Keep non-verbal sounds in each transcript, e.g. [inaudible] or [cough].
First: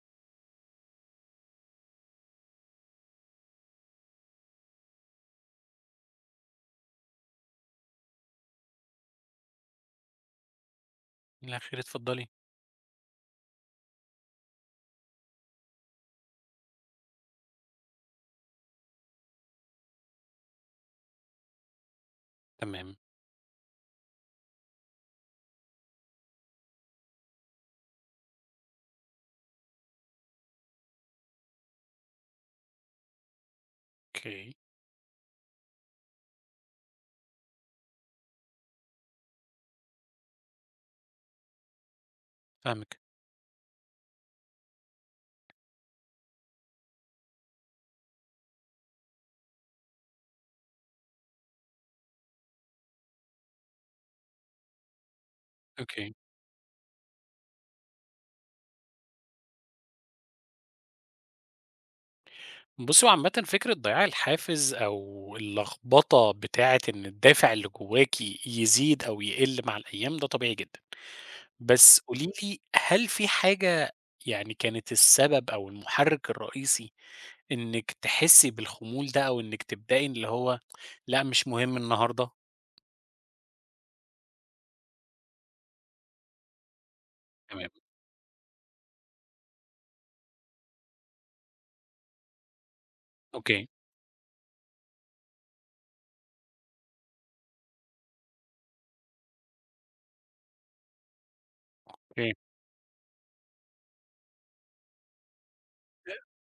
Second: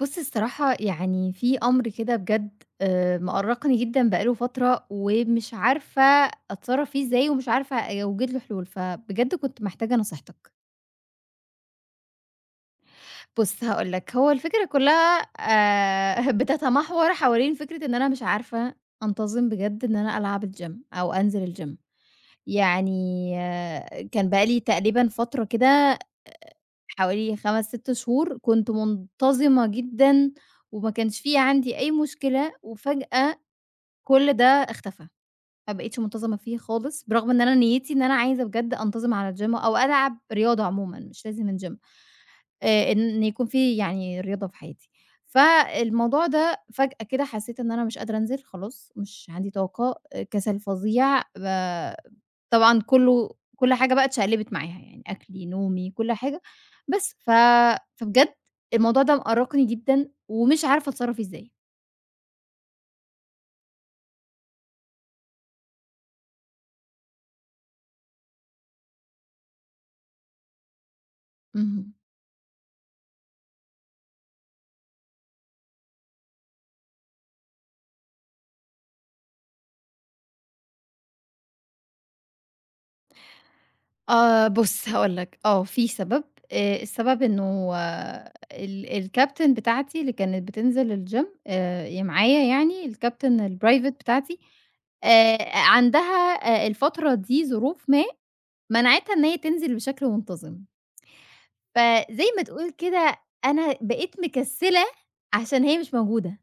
بُص، الصراحة يعني في أمر كده بجد مأرّقني جدًا بقى له فترة، ومش عارفة أتصرّف فيه إزاي، ومش عارفة أوجد له حلول، فبجد كنت محتاجة نصيحتك. لا خير اتفضلي. بُص هاقول لك، هو الفكرة كلّها [laughs] بتتمحور حوالين فكرة إن أنا مش عارفة أنتظم بجد إن أنا ألعب الgym أو أنزل الgym. تمام، يعني آه، كان بقى لي تقريبًا فترة كده حوالي 5، 6 شهور كنت منتظمة جدًا، وما كانش في عندي أي مشكلة، وفجأة كل ده أوكي، اختفى، ما بقيتش منتظمة فيه خالص، برغم إن أنا نيّتي إن أنا عايزة بجد أنتظم على الGym أو ألعب رياضة عمومًا مش لازم الGym، فاهمِك، إن يكون في يعني رياضة في حياتي. فالموضوع ده فجأة كده حسيت إن أنا مش قادرة أنزل خلاص، مش عندي طاقة، آه، كسل فظيع، طبعًا كل حاجة بقى اتشقلبت معاها يعني أكلي، نومي، كل أوكي. حاجة، بس ف فبجد الموضوع ده مأرّقني جدًا ومش عارفة أتصرّف إزاي. بُصّي، هو عامةً فكرة ضياع الحافز أو اللخبطة بتاعة إن الدافع اللي جواكِ يزيد أو يقل مع الأيام ده طبيعي جدًا، اهم. بس قولي لي هل في حاجة يعني كانت السبب أو المحرك الرئيسي إنِّك تحسي بالخمول ده أو إنِّك تبدئي اللي هو لأ مش مهم النهارده، آه بُص هاقول لك، آه في سبب. السبب تمام، إنه آه ال الكابتن بتاعتي اللي كانت بتنزل الgym ي معايا يعني الكابتن أوكي، الprivate بتاعتي. عندها الفترة دي ظروف ما منعتها إن هي تنزل بشكل منتظم، فزي أوكي، ما تقول كده أنا بقيت مكسلة عشان هي مش موجودة.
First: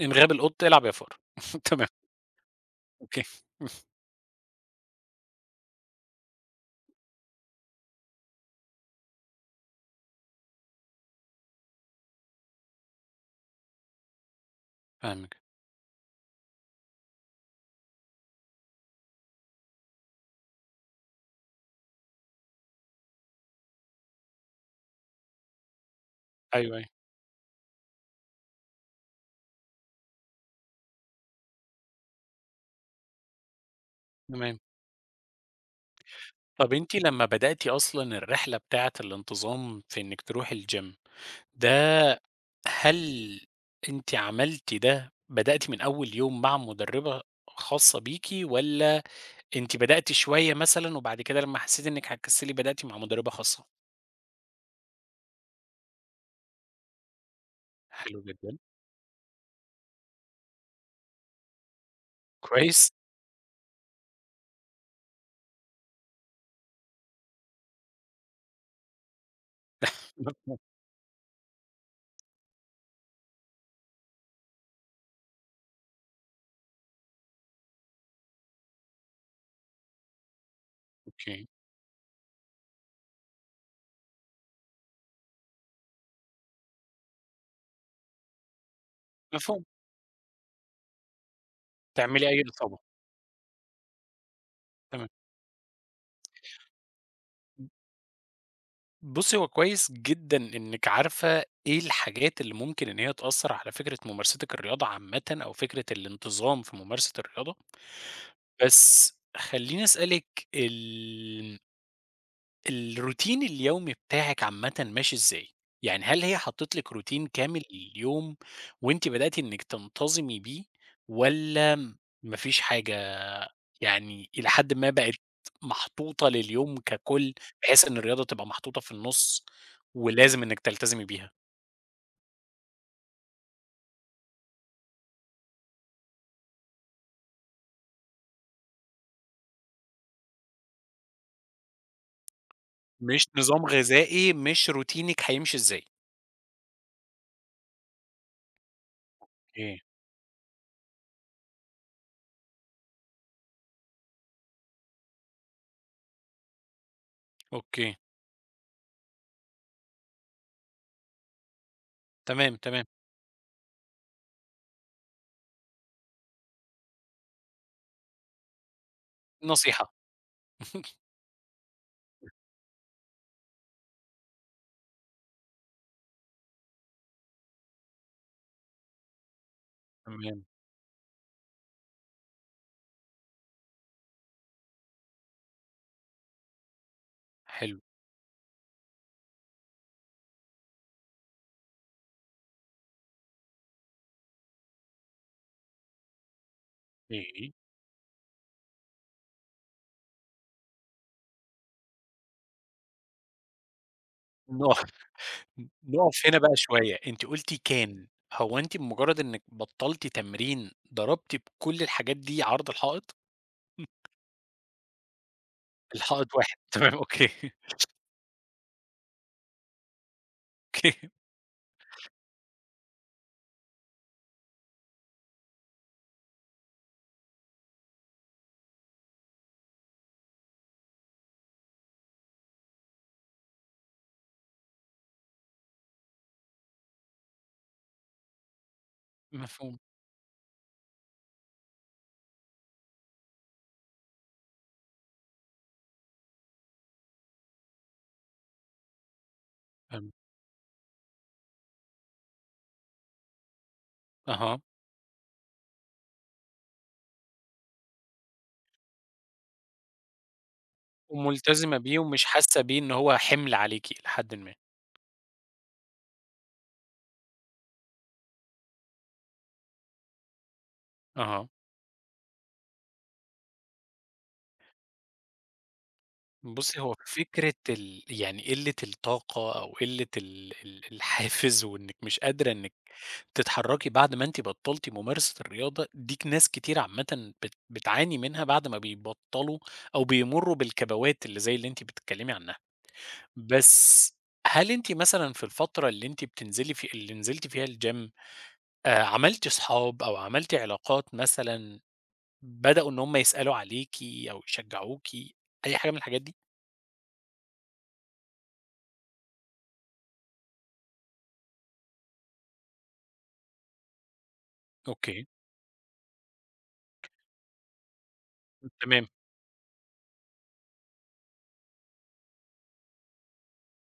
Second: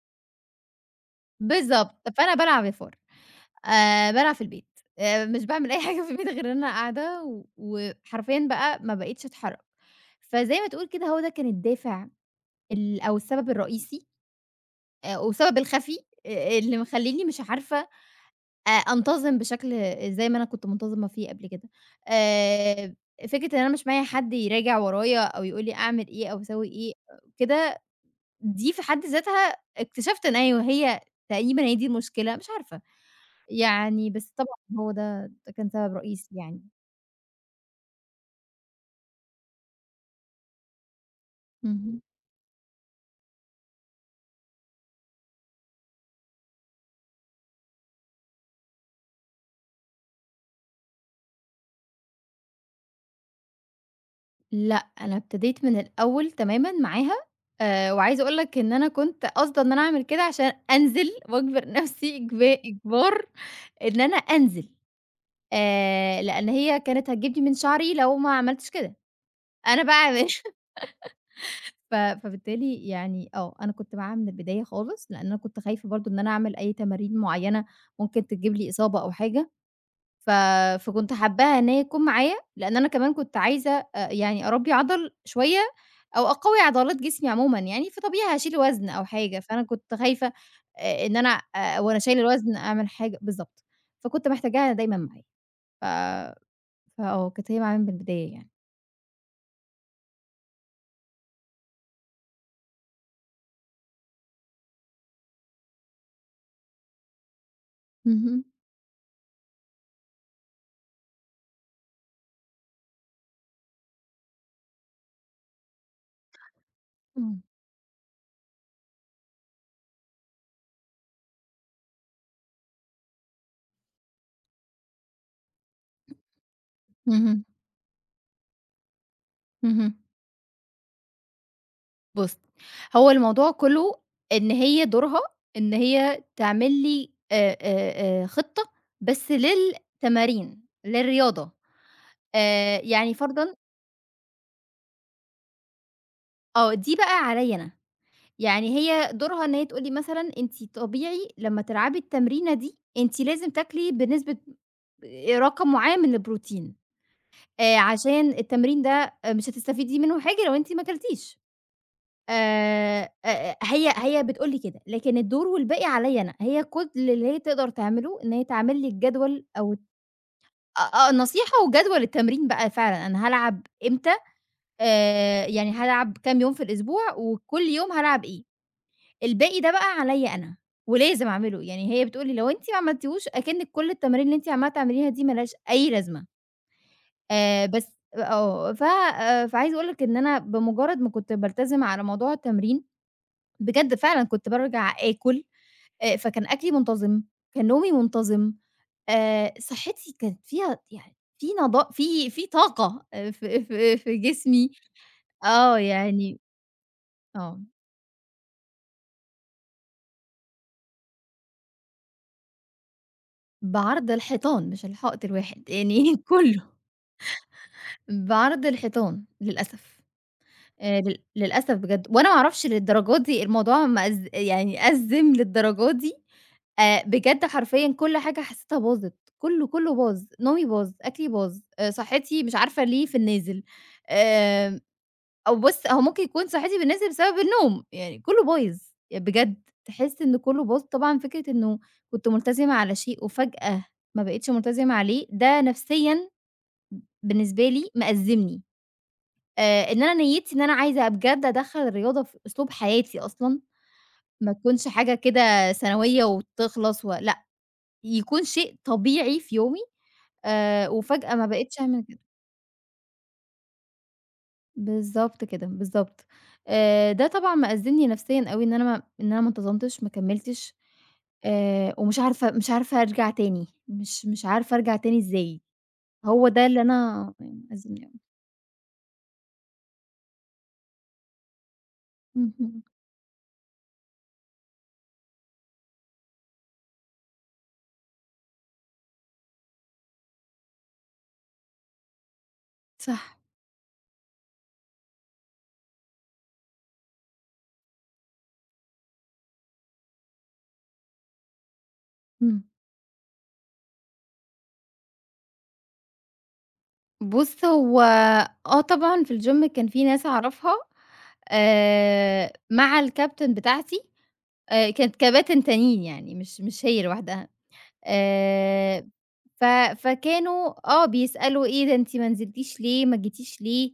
إنغام القط العب يا فار [laughs] تمام، بالضبط، فأنا بالعب يا فار. أوكي، بالعب في البيت. مش باعمل أي حاجة في البيت غير إن أنا قاعدة و وحرفيًا بقى ما بقيتش أتحرّك. فزي ما تقول كده هو ده كان الدافع، أو السبب الرئيسي. فاهمِك، والسبب الخفي اللي مخلّيني مش عارفة أنتظم بشكل زي ما أنا كنت منتظمة فيه قبل كده. آآ فكرة إن أنا مش معايا حد يراجع ورايا أو يقول لي أعمل إيه أو أسوي أيوه، أيوه، إيه كده، دي في حد ذاتها اكتشفت إن أيوه هي تقريبًا هي دي المشكلة، مش عارفة. يعني بس طبعًا تمام. هو ده كان سبب رئيسي يعني. طب أنتِ لمّا بدأتِ أصلًا الرحلة بتاعة الانتظام في إنِّك تروحي الgym اهم. ده هل أنتِ عملتِ ده بدأتِ من أول يوم مع مُدربة خاصة بيكِ والّا أنتِ بدأتِ شوية مثلًا وبعد كده لمّا حسيتِ إنِّك هتكسلي بدأتِ مع مُدربة خاصة؟ لأ، أنا ابتديت من الأول تمامًا معاها. حلو وعايزة أقول جدًا، لك إن أنا كنت قاصدة إن أنا أعمل كده عشان أنزل وأجبر [laughs] نفسي كويس، إجبار إن أنا أنزل، لإن هي كانت هتجيب لي من شعري لو ما عملتش كده، أنا [laughs] بقى مش مفهوم. [laughs] فبالتالي يعني آه، أنا كنت معاها من البداية خالص، لإن أنا كنت خايفة برضه إن أنا أعمل أي تمارين معيّنة ممكن تجيب لي إصابة أو حاجة. ف فكنت أوكي، حابّاها إن هي تكون معايا، لإن أنا كمان كنت عايزة يعني أربّي عضل شوية أو أقوي عضلات جسمي عمومًا يعني. فطبيعي هاشيل وزن أو حاجة، فأنا مفهوم، كنت خايفة إن أنا وأنا شايلة تعملي أي الوزن إصابة، أعمل حاجة بالضبط. فكنت محتاجاها دايمًا تمام. معايا. ف فآه كانت هي معايا من البداية يعني. بُصّي، هو كويس جدًا إنِّك عارفة إيه الحاجات اللي ممكن إن هي تأثّر على فكرة ممارستِك الرياضة عامةً أو فكرة الانتظام في ممارسة الرياضة. اهم، بس خلّيني أسألِك ال الروتين اليومي بتاعِك عامةً ماشي إزاي؟ يعني هل هي حطِّت لِك روتين إمم. كامل لليوم وأنتِ بدأتِ إنِّك تنتظمي بيه والّا ما فيش حاجة يعني إلى حدٍ ما بقت محطوطة لليوم ككُل، اهم، بحيث إن الرياضة تبقى محطوطة في النُص اهم. ولازم إنِّك تلتزمي بيها؟ بُصّي، هو الموضوع كلّه إن هي دورها إن هي تعمل لي خطة، بس للتمارين، للرياضة. يعني مش فرضًا نظام غذائي، مش روتينِك هيمشي إزاي. آه، دي بقى عليّا أنا، يعني هي دورها إن هي أوكي، تقول لي مثلًا أنتِ طبيعي لمّا تلعبي التمرينة دي، أنتِ لازم تاكلي بنسبة، رقم معيّن من البروتين، أوكي، عشان التمرين ده مش هتستفيدي منه حاجة لو أنتِ ما كلتيش. تمام، تمام، أ هي بتقول لي كده، لكن الدور والباقي عليّا أنا، هي كل اللي هي تقدر تعمله إن هي تعمل لي الجدول أو نصيحة. [laughs] نصيحة وجدول التمرين بقى فعلًا، أنا هالعب إمتى، يعني هالعب كام يوم في الأسبوع، وكل يوم هالعب إيه. الباقي ده بقى عليَّ تمام، أنا، ولازم أعمله، يعني هي بتقول لي: "لو أنتِ ما عملتيهوش أكنِّك كل التمارين اللي أنتِ عمّالة تعمليها دي ما لهاش أي لازمة." حلو. بس آه، ف فعايزة أقول لك إن أنا بمجرد ما كنت بالتزم على موضوع التمرين، بجد فعلًا كنت بارجع آكل. فكان أكلي منتظم، إيه، كان نومي منتظم. صحتي كانت فيها يعني في طاقة، في جسمي، نقف [laughs] آه نقف هنا يعني بقى شوية، أنتِ قُلتِ آه. كان، هو أنتِ بمجرد إنِّك بطّلتِ تمرين ضربتِ بكل الحاجات دي عرض الحائط؟ بعرض الحيطان مش الحائط الواحد، يعني [laughs] الحائط واحد، كلّه. [laughs] تمام أوكي، بعرض الحيطان للأسف. أوكي، لل للأسف بجد، وأنا ما أعرفش للدرجة دي الموضوع يعني أزِّم للدرجة دي. بجد حرفيًا كل حاجة حسيتها باظت، كلّه، كلّه باظ، نومي باظ، أكلي باظ. صحتي مش عارفة ليه في النازل. آآ أو بُص، هو ممكن يكون صحتي بالنسبة بسبب النوم، يعني كُلّه بايظ. يعني بجد مفهوم، تحس إن كُلّه باظ. طبعًا فكرة إنه كنت ملتزمة على شيء وفجأة ما بقيتش ملتزمة عليه، ده نفسيًا بالنسبة لي مأزّمني. إن فهمت، أنا نيّتي إن أنا عايزة بجد أدخّل الرياضة في أسلوب حياتي أصلًا، ما أها، تكونش حاجة كده ثانوية وتخلص و لأ، يكون شيء طبيعي في يومي. وفجأة ما وملتزمة بقيتش بيه أعمل كده. ومش حاسة بيه إن هو حِمل عليكِ إلى حدٍ ما، بالضبط كده، بالضبط. ده طبعًا مأزّمني نفسيًا أوي إن أنا ما انتظمتش، ما كمّلتش. أها. ومش عارفة مش عارفة أرجع تاني، مش عارفة أرجع تاني إزاي. هو ده بُصّي، اللي هو أنا فكرة يعني ال مأزّمني أوي. يعني قِلّة الطاقة أو قِلّة ال ال الحافز وإنِّك مش قادرة إنِّك اهم، تتحرّكي بعد ما أنتِ بطّلتِ ممارسة الرياضة، دي ناس كتير عامةً بتعاني منها بعد ما بيبطّلوا أو بيمُرّوا بالكبوات اللي زي اللي أنتِ بتتكلّمي عنّها. صح، بس هل أنتِ مثلًا في الفترة اللي أنتِ بتنزلي في اللي نزلتِ فيها الgym عملتِ صحاب أو عملتِ علاقات مثلًا إمم. بدأوا إن هم يسألوا عليكِ أو يشجّعوكِ، أي حاجة من الحاجات دي؟ بُص، هو آه طبعًا في الgym كان في ناس أعرفها. مع الكابتن بتاعتي. كانت أوكي، كباتن تانيين يعني مش هي لوحدها. تمام. آآ ف فكانوا آه، بيسألوا إيه ده أنتِ ما نزلتيش ليه، ما جيتيش ليه.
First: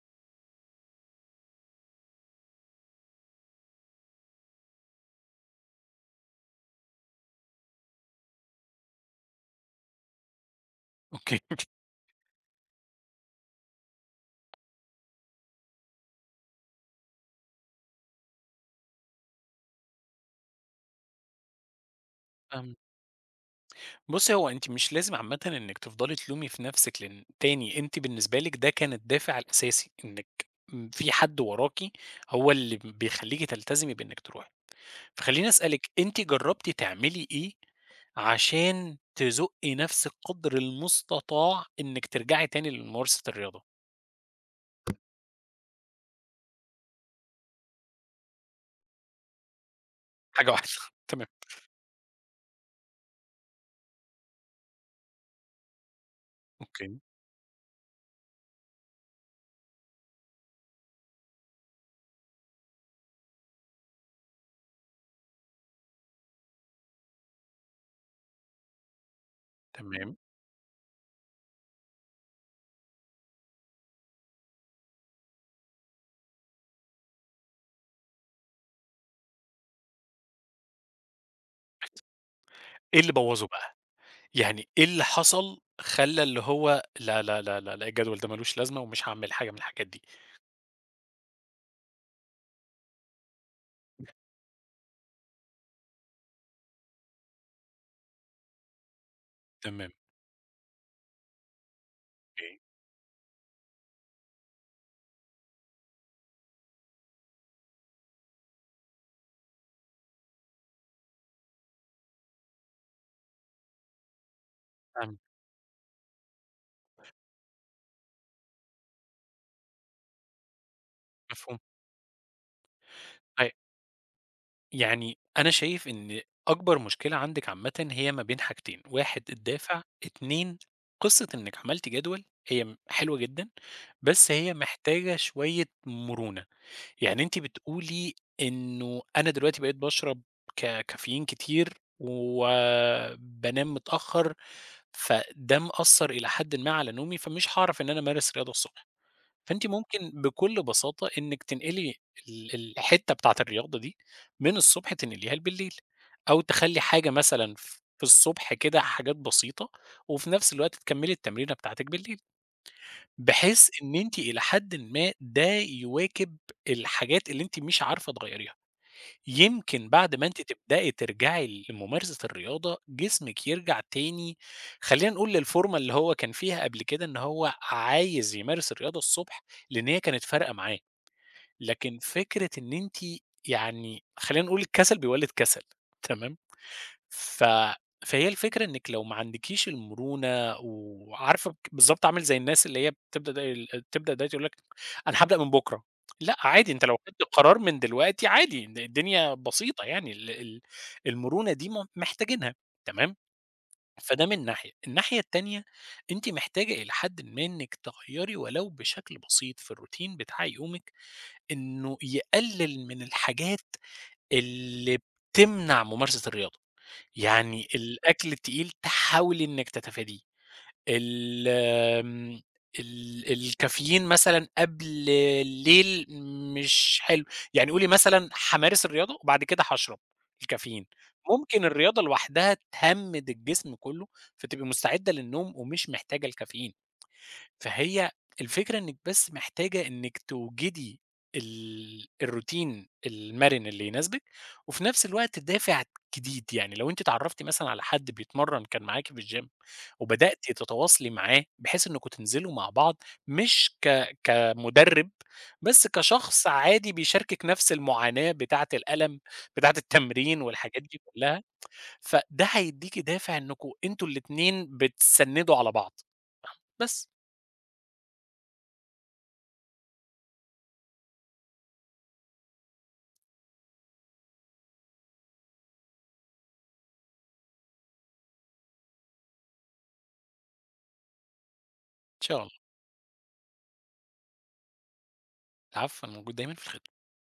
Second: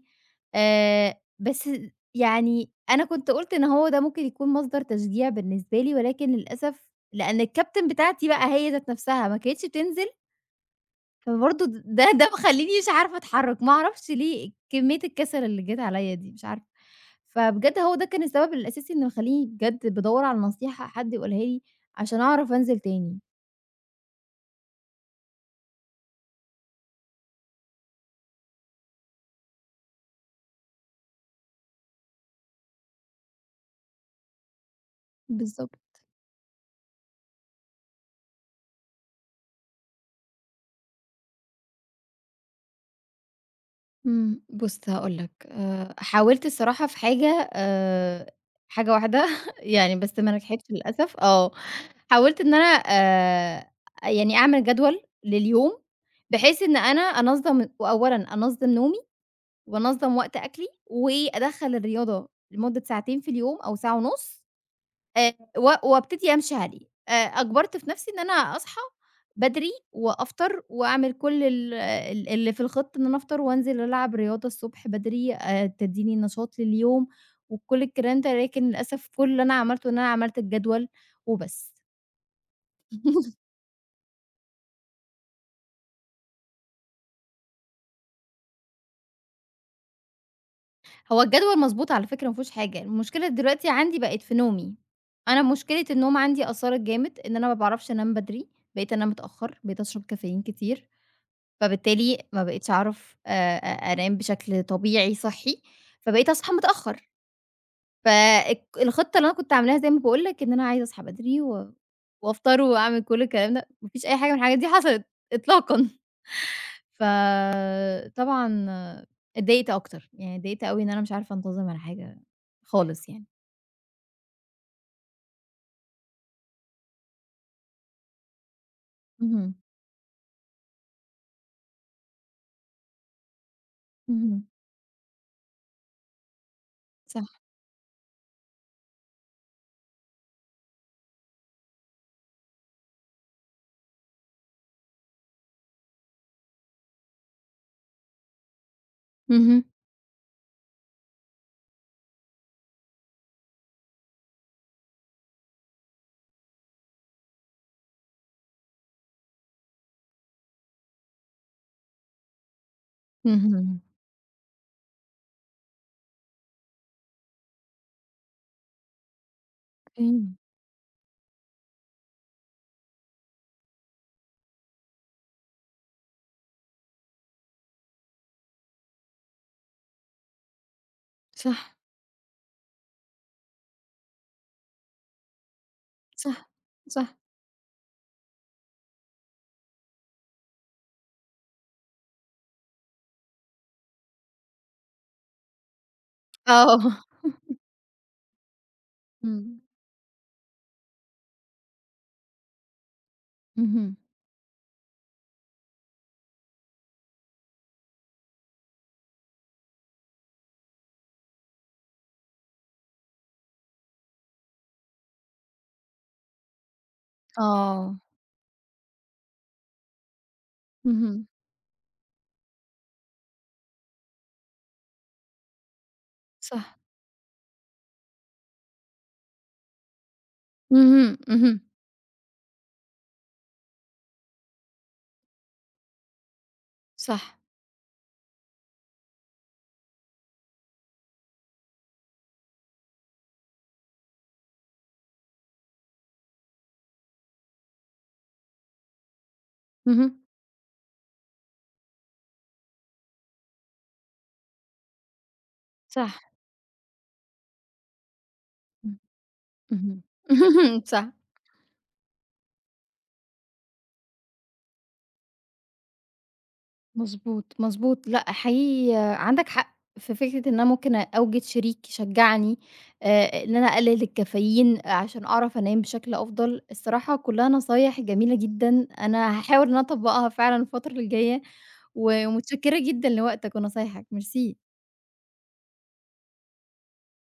بس يعني أنا كنت قُلت إن هو ده ممكن يكون مصدر تشجيع بالنسبة لي، ولكن للأسف لأن الكابتن بتاعتي بقى هي ذات نفسها ما كانتش بتنزل. أوكي، فبرضه د ده ده مخلّيني مش عارفة أتحرّك، ما أعرفش ليه كمية الكسل اللي جات عليّا دي مش عارفة. فبجد هو ده كان السبب الأساسي اللي مخلّيني بجد بادوّر على نصيحة حد يقولها لي عشان أعرف فاهمِك. أنزل تاني. بُصّي، هو أنتِ مش لازم عامةً إنِّك تفضلي تلومي في نَفْسِك، لإن تاني أنتِ بالنسبة لِك ده كان الدافع الأساسي، إنِّك م في حد وراكِ هو اللي بيخلّيكِ تلتزمي بإنِّك تروحي. فخلّيني بالضبط. أسألِك، أنتِ جرّبتِ تعملي إيه عشان تزُقّي نَفْسِك قدر المستطاع إنِّك ترجعي تاني لممارسة الرياضة؟ إمم، بُص هاقول لك، حاولت الصراحة في حاجة واحدة [laughs] يعني بس ما حاجة واحدة نجحتش [laughs] للأسف تمام، آه. حاولت إن أنا يعني أعمل جدول لليوم، بحيث إن أوكي، أنا أنظّم وأولًا أنظّم نومي، وأنظّم وقت أكلي، وأدخّل الرياضة لمدة ساعتين في اليوم أو ساعة ونُص. آآ و وابتدي أمشي عليه. أجبرت في نَفْسي إن أنا أصحى بدري تمام. وأفطر وأعمل كل ال ال اللي في الخط إن أنا أفطر وأنزل ألعب رياضة الصبح بدري تدّيني نشاط لليوم وكل الكلام ده. لكن للأسف كل اللي أنا عملته إن أنا عملت الجدول وبس. إيه اللي بوّظه [laughs] بقى؟ يعني إيه اللي حصل خلّى اللي هو لا، لا، لا، لا، لا الجدول ده ما لوش لازمة ومش هاعمل حاجة من الحاجات دي؟ هو الجدول مضبوط على فكرة ما فيهوش حاجة، المشكلة دلوقتي عندي بقت في نومي. أنا مشكلة النوم عندي أثّرت جامد إن أنا ما باعرفش أنام بدري، بقيت أنام متأخّر، بقيت تمام، أشرب كافيين كتير. فبالتالي ما أوكي، بقيتش أعرف أ أنام بشكل طبيعي صحّي، فبقيت أصحى متأخّر. فالك الخطة اللي أنا كنت عاملاها زي ما باقول لك إن أنا عايزة أصحى بدري و وأفطر وأعمل كل الكلام ده، ما فيش أي حاجة من الحاجات دي حصلت فهمتِك، إطلاقًا. [laughs] فطبعًا اتضايقت أكتر، يعني اتضايقت أوي إن أنا مش عارفة مفهوم. أنتظم على حاجة خالص يعني. أ يعني أنا شايف إن أكبر مشكلة عندِك عامةً هي ما بين حاجتين، 1 اهم، الدافع، 2 قصة إنِّك عملتِ جدول هي حلوة جدًا، بس اهم، هي محتاجة شوية مرونة. يعني صح، أنتِ بتقولي إنه أنا دلوقتي بقيت باشرب كافيين كتير وبانام متأخر، فده مأثّر إلى حدٍ ما على نومي، فمش هاعرف إن أنا أمارس رياضة الصبح. اهم، فأنتِ ممكن بكل بساطة إنِّك تنقلي الحتّة بتاعة الرياضة دي من الصبح تنقليها بالليل، أو تخلّي حاجة مثلًا في الصبح كده حاجات بسيطة، وفي نفس الوقت تكمّلي التمرينة بتاعتِك بالليل، بحيث اهم، إن أنتِ إلى حدٍ ما ده يواكب الحاجات اللي أنتِ مش عارفة تغيّريها. يمكن بعد ما أوكي، أنتِ تبدئي ترجعي لممارسة الرياضة، جسمِك يرجع تاني خلّينا نقول للفورمة اللي هو كان فيها قبل كده، إن هو عايز يمارس الرياضة الصبح، لإن هي كانت فارقة معاه، صح، لكن فكرة إن أنتِ يعني خلّينا نقول الكسل بيولد كسل تمام؟ صح، صح، ف فهي الفكرة إنِّك لو ما عندكيش المرونة وعارفة بك بالضبط عامل زي الناس اللي هي بتبدأ دايت يقول لك أنا هابدأ من بُكرة، لأ عادي أنت لو آه، خدت القرار من دلوقتي عادي الدنيا إمم، بسيطة يعني ال المرونة دي محتاجينها تمام، اهم، فده من ناحية، الناحية التانية أنتِ محتاجة إلى حدٍ ما إنِّك تغيّري ولو بشكل بسيط في الروتين بتاع يومِك، إنه يقلل من الحاجات اللي بتمنع ممارسة الرياضة. يعني آه، الأكل التقيل تحاولي إنِّك تتفاديه، اهم. ال آمم، الكافيين مثلًا قبل الليل صح. مش حلو، يعني قولي مثلًا هامارس الرياضة وبعد كده هاشرب الكافيين، اهم، اهم، ممكن الرياضة لوحدها تهمِّد الجسم كُلّه، فتبقي مستعدة للنوم ومش محتاجة الكافيين. صح، فهي الفكرة إنِّك بس محتاجة إنِّك توجدي الروتين المَرِن اللي يناسبِك، وفي نفس الوقت دافع جديد، يعني لو أنتِ اتعرّفتِ مثلًا على حد بيتمرّن كان معاكِ في الgym اهم، وبدأتِ تتواصلي معاه بحيث إنكم تنزلوا مع بعض مش كمُدرِّب، بس صح، كشخص عادي بيشاركِك نفس المعاناة بتاعة الألم، بتاعة إمم، التمرين والحاجات اهم، [laughs] دي صح. كلّها، فده هيدّيكِ دافع إنكم أنتم الاتنين بتسنّدوا على بعض، بس. مضبوط، مضبوط، لأ حقيقي عندك حق في فكرة إن أنا ممكن أوجد شريك يشجعني. إن أنا أقلل الكافيين عشان أعرف أنام بشكل أفضل. الصراحة كلها نصايح جميلة جدًا، أنا هاحاول إن أنا أطبّقها فعلًا الفترة الجاية. إن شاء ومتشكرة جدًا لوقتك ونصايحك، ميرسي. العفو، أنا موجود دايمًا في الخدمة.